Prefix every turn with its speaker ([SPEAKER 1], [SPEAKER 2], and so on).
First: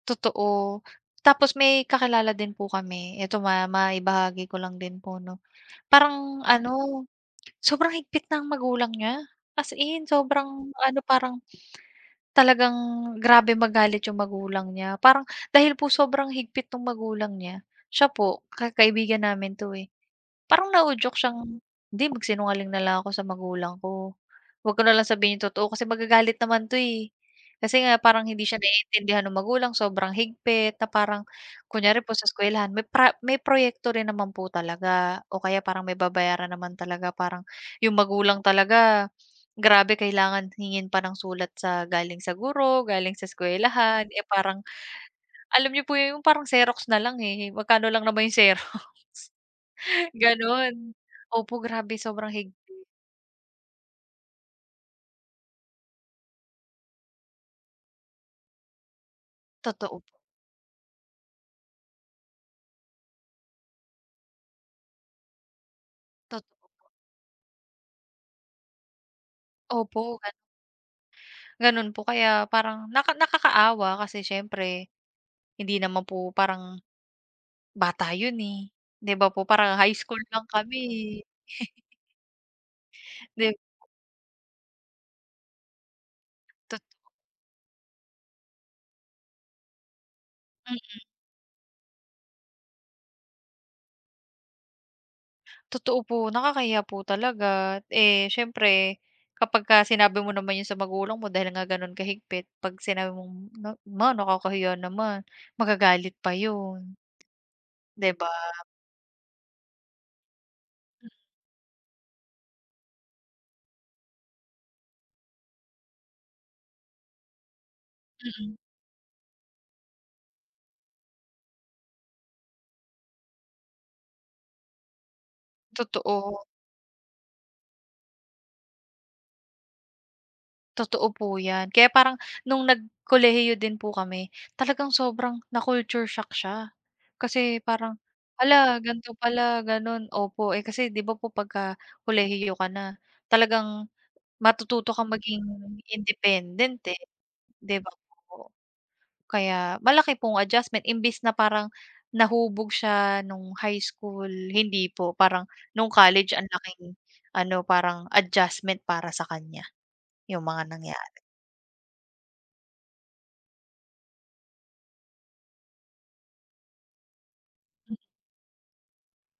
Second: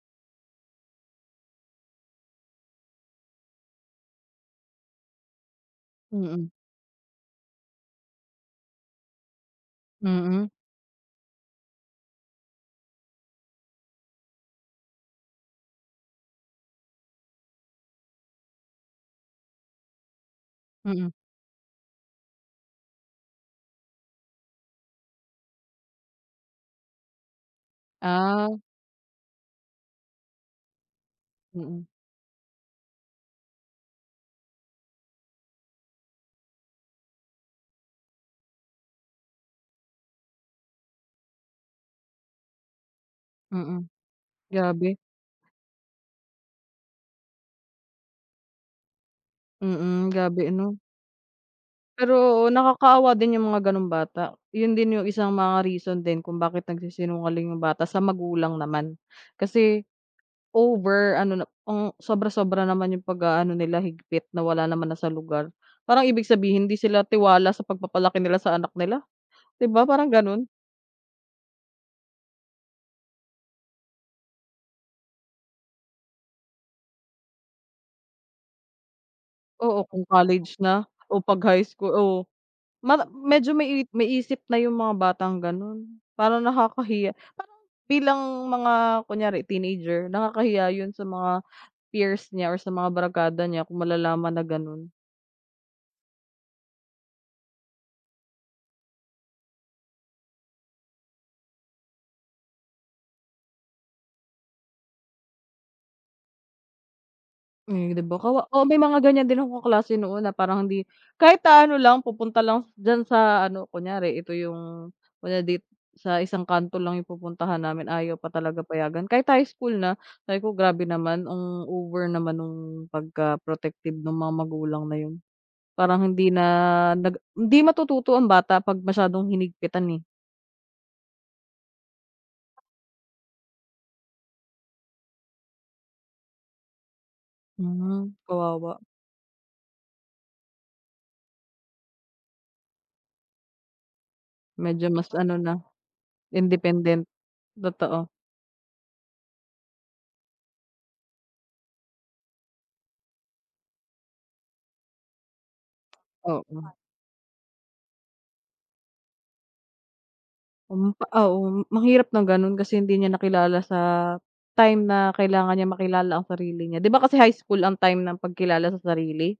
[SPEAKER 1] Totoo, tapos may kakilala din po kami, ito ma ma maibahagi ko lang din po 'no. Parang
[SPEAKER 2] Mm.
[SPEAKER 1] ano, sobrang higpit ng magulang niya as in
[SPEAKER 2] Mm.
[SPEAKER 1] sobrang ano parang, talagang grabe magalit yung magulang niya parang dahil po sobrang higpit nung magulang niya, siya po ka kaibigan namin 'to, eh, parang
[SPEAKER 2] Mm.
[SPEAKER 1] nauudyok siyang "'di magsinungaling na lang ako sa magulang ko, huwag ko na lang sabihin yung totoo kasi magagalit naman 'to eh." Kasi nga parang hindi siya
[SPEAKER 2] Ah.
[SPEAKER 1] naiintindihan nung magulang sobrang higpit na parang
[SPEAKER 2] Mm.
[SPEAKER 1] kunyari po sa eskuwelahan may pra may proyekto rin naman po talaga o kaya parang may babayaran naman talaga parang yung magulang talaga, grabe kailangan hingin pa ng sulat sa galing sa guro, galing sa
[SPEAKER 2] Mm,
[SPEAKER 1] eskwelahan, eh, parang,
[SPEAKER 2] grabe.
[SPEAKER 1] alam niyo po yung parang xerox na lang, eh, magkano lang naman yung xerox.
[SPEAKER 2] Mm, grabe ano?
[SPEAKER 1] Gano'n, opo grabe sobrang
[SPEAKER 2] Pero, oo
[SPEAKER 1] higpit.
[SPEAKER 2] nakakaawa din yung mga ganong bata, 'yun din yung isang mga reason din kung bakit nagsisinungaling yung bata sa magulang naman. Kasi,
[SPEAKER 1] Totoo po.
[SPEAKER 2] over ano na ang sobra-sobra naman yung pag-aano nila higpit na wala naman na sa lugar, parang ibig
[SPEAKER 1] Tot
[SPEAKER 2] sabihin hindi sila tiwala sa pagpapalaki nila sa anak nila, 'di ba parang
[SPEAKER 1] Opo gan
[SPEAKER 2] gano'n?
[SPEAKER 1] Gano'n po, kaya parang naka nakakaawa kasi siyempre, hindi naman po parang, bata 'yun, eh. 'Di ba po parang
[SPEAKER 2] Oo
[SPEAKER 1] high
[SPEAKER 2] kung
[SPEAKER 1] school lang
[SPEAKER 2] college
[SPEAKER 1] kami,
[SPEAKER 2] na o
[SPEAKER 1] eh.
[SPEAKER 2] 'pag high school oh mama medyo
[SPEAKER 1] 'Di
[SPEAKER 2] may may isip na yung mga batang gano'n. Parang
[SPEAKER 1] Totoo.
[SPEAKER 2] nakakahiya, parang bilang mga kunyari teenager nakakahiya 'yun
[SPEAKER 1] Mm.
[SPEAKER 2] sa mga peers niya or sa mga barkada niya kung malalaman na gano'n.
[SPEAKER 1] Totoo po, nakakahiya po talaga. Eh, siyempre kapagka sinabi mo naman 'yun sa magulang mo dahil nga gano'n ka-higpit, 'pag sinabi mong na, "ma nakakahiya naman" magagalit pa 'yun,
[SPEAKER 2] Hmm, 'di
[SPEAKER 1] 'di
[SPEAKER 2] ba
[SPEAKER 1] ba?
[SPEAKER 2] kawa oo, may mga ganyan din akong kaklase noon na parang hindi
[SPEAKER 1] Hmm.
[SPEAKER 2] kahit naano lang pupunta lang diyan sa ano, kunyari ito yung kunyari dito sa isang kanto lang yung pupuntahan namin ayaw pa
[SPEAKER 1] Mm.
[SPEAKER 2] talaga payagan, kahit high school na, sabi ko "grabe naman, ang over naman nung pagka protective nung mga magulang na 'yun" parang hindi na
[SPEAKER 1] Totoo.
[SPEAKER 2] nag hindi matututo ang bata pag masyadong hinigpitan, eh.
[SPEAKER 1] Totoo po yan, kaya parang nung nag kolehiyo din po kami talagang sobrang na-culture shock siya. Kasi parang,
[SPEAKER 2] Hmm,
[SPEAKER 1] "hala
[SPEAKER 2] kawawa.
[SPEAKER 1] gan'to pala gano'n," opo, eh, kasi 'di ba po pagka kolehiyo ka na talagang,
[SPEAKER 2] Medyo
[SPEAKER 1] matututo kang
[SPEAKER 2] mas ano
[SPEAKER 1] maging
[SPEAKER 2] na,
[SPEAKER 1] independent, eh,
[SPEAKER 2] independent
[SPEAKER 1] 'di ba
[SPEAKER 2] totoo.
[SPEAKER 1] po? Kaya malaki pong adjustment imbes na parang nahubog siya nung high school, hindi po. Parang nung college ang
[SPEAKER 2] Oo.
[SPEAKER 1] laking ano parang adjustment para sa kanya, yung mga
[SPEAKER 2] Hmm, pa
[SPEAKER 1] nangyari.
[SPEAKER 2] oo ang hirap ng gano'n kasi hindi niya nakilala sa time na kailangan niya makilala ang sarili niya, 'di ba kasi high school ang
[SPEAKER 1] Hmm.
[SPEAKER 2] time ng pagkilala sa sarili?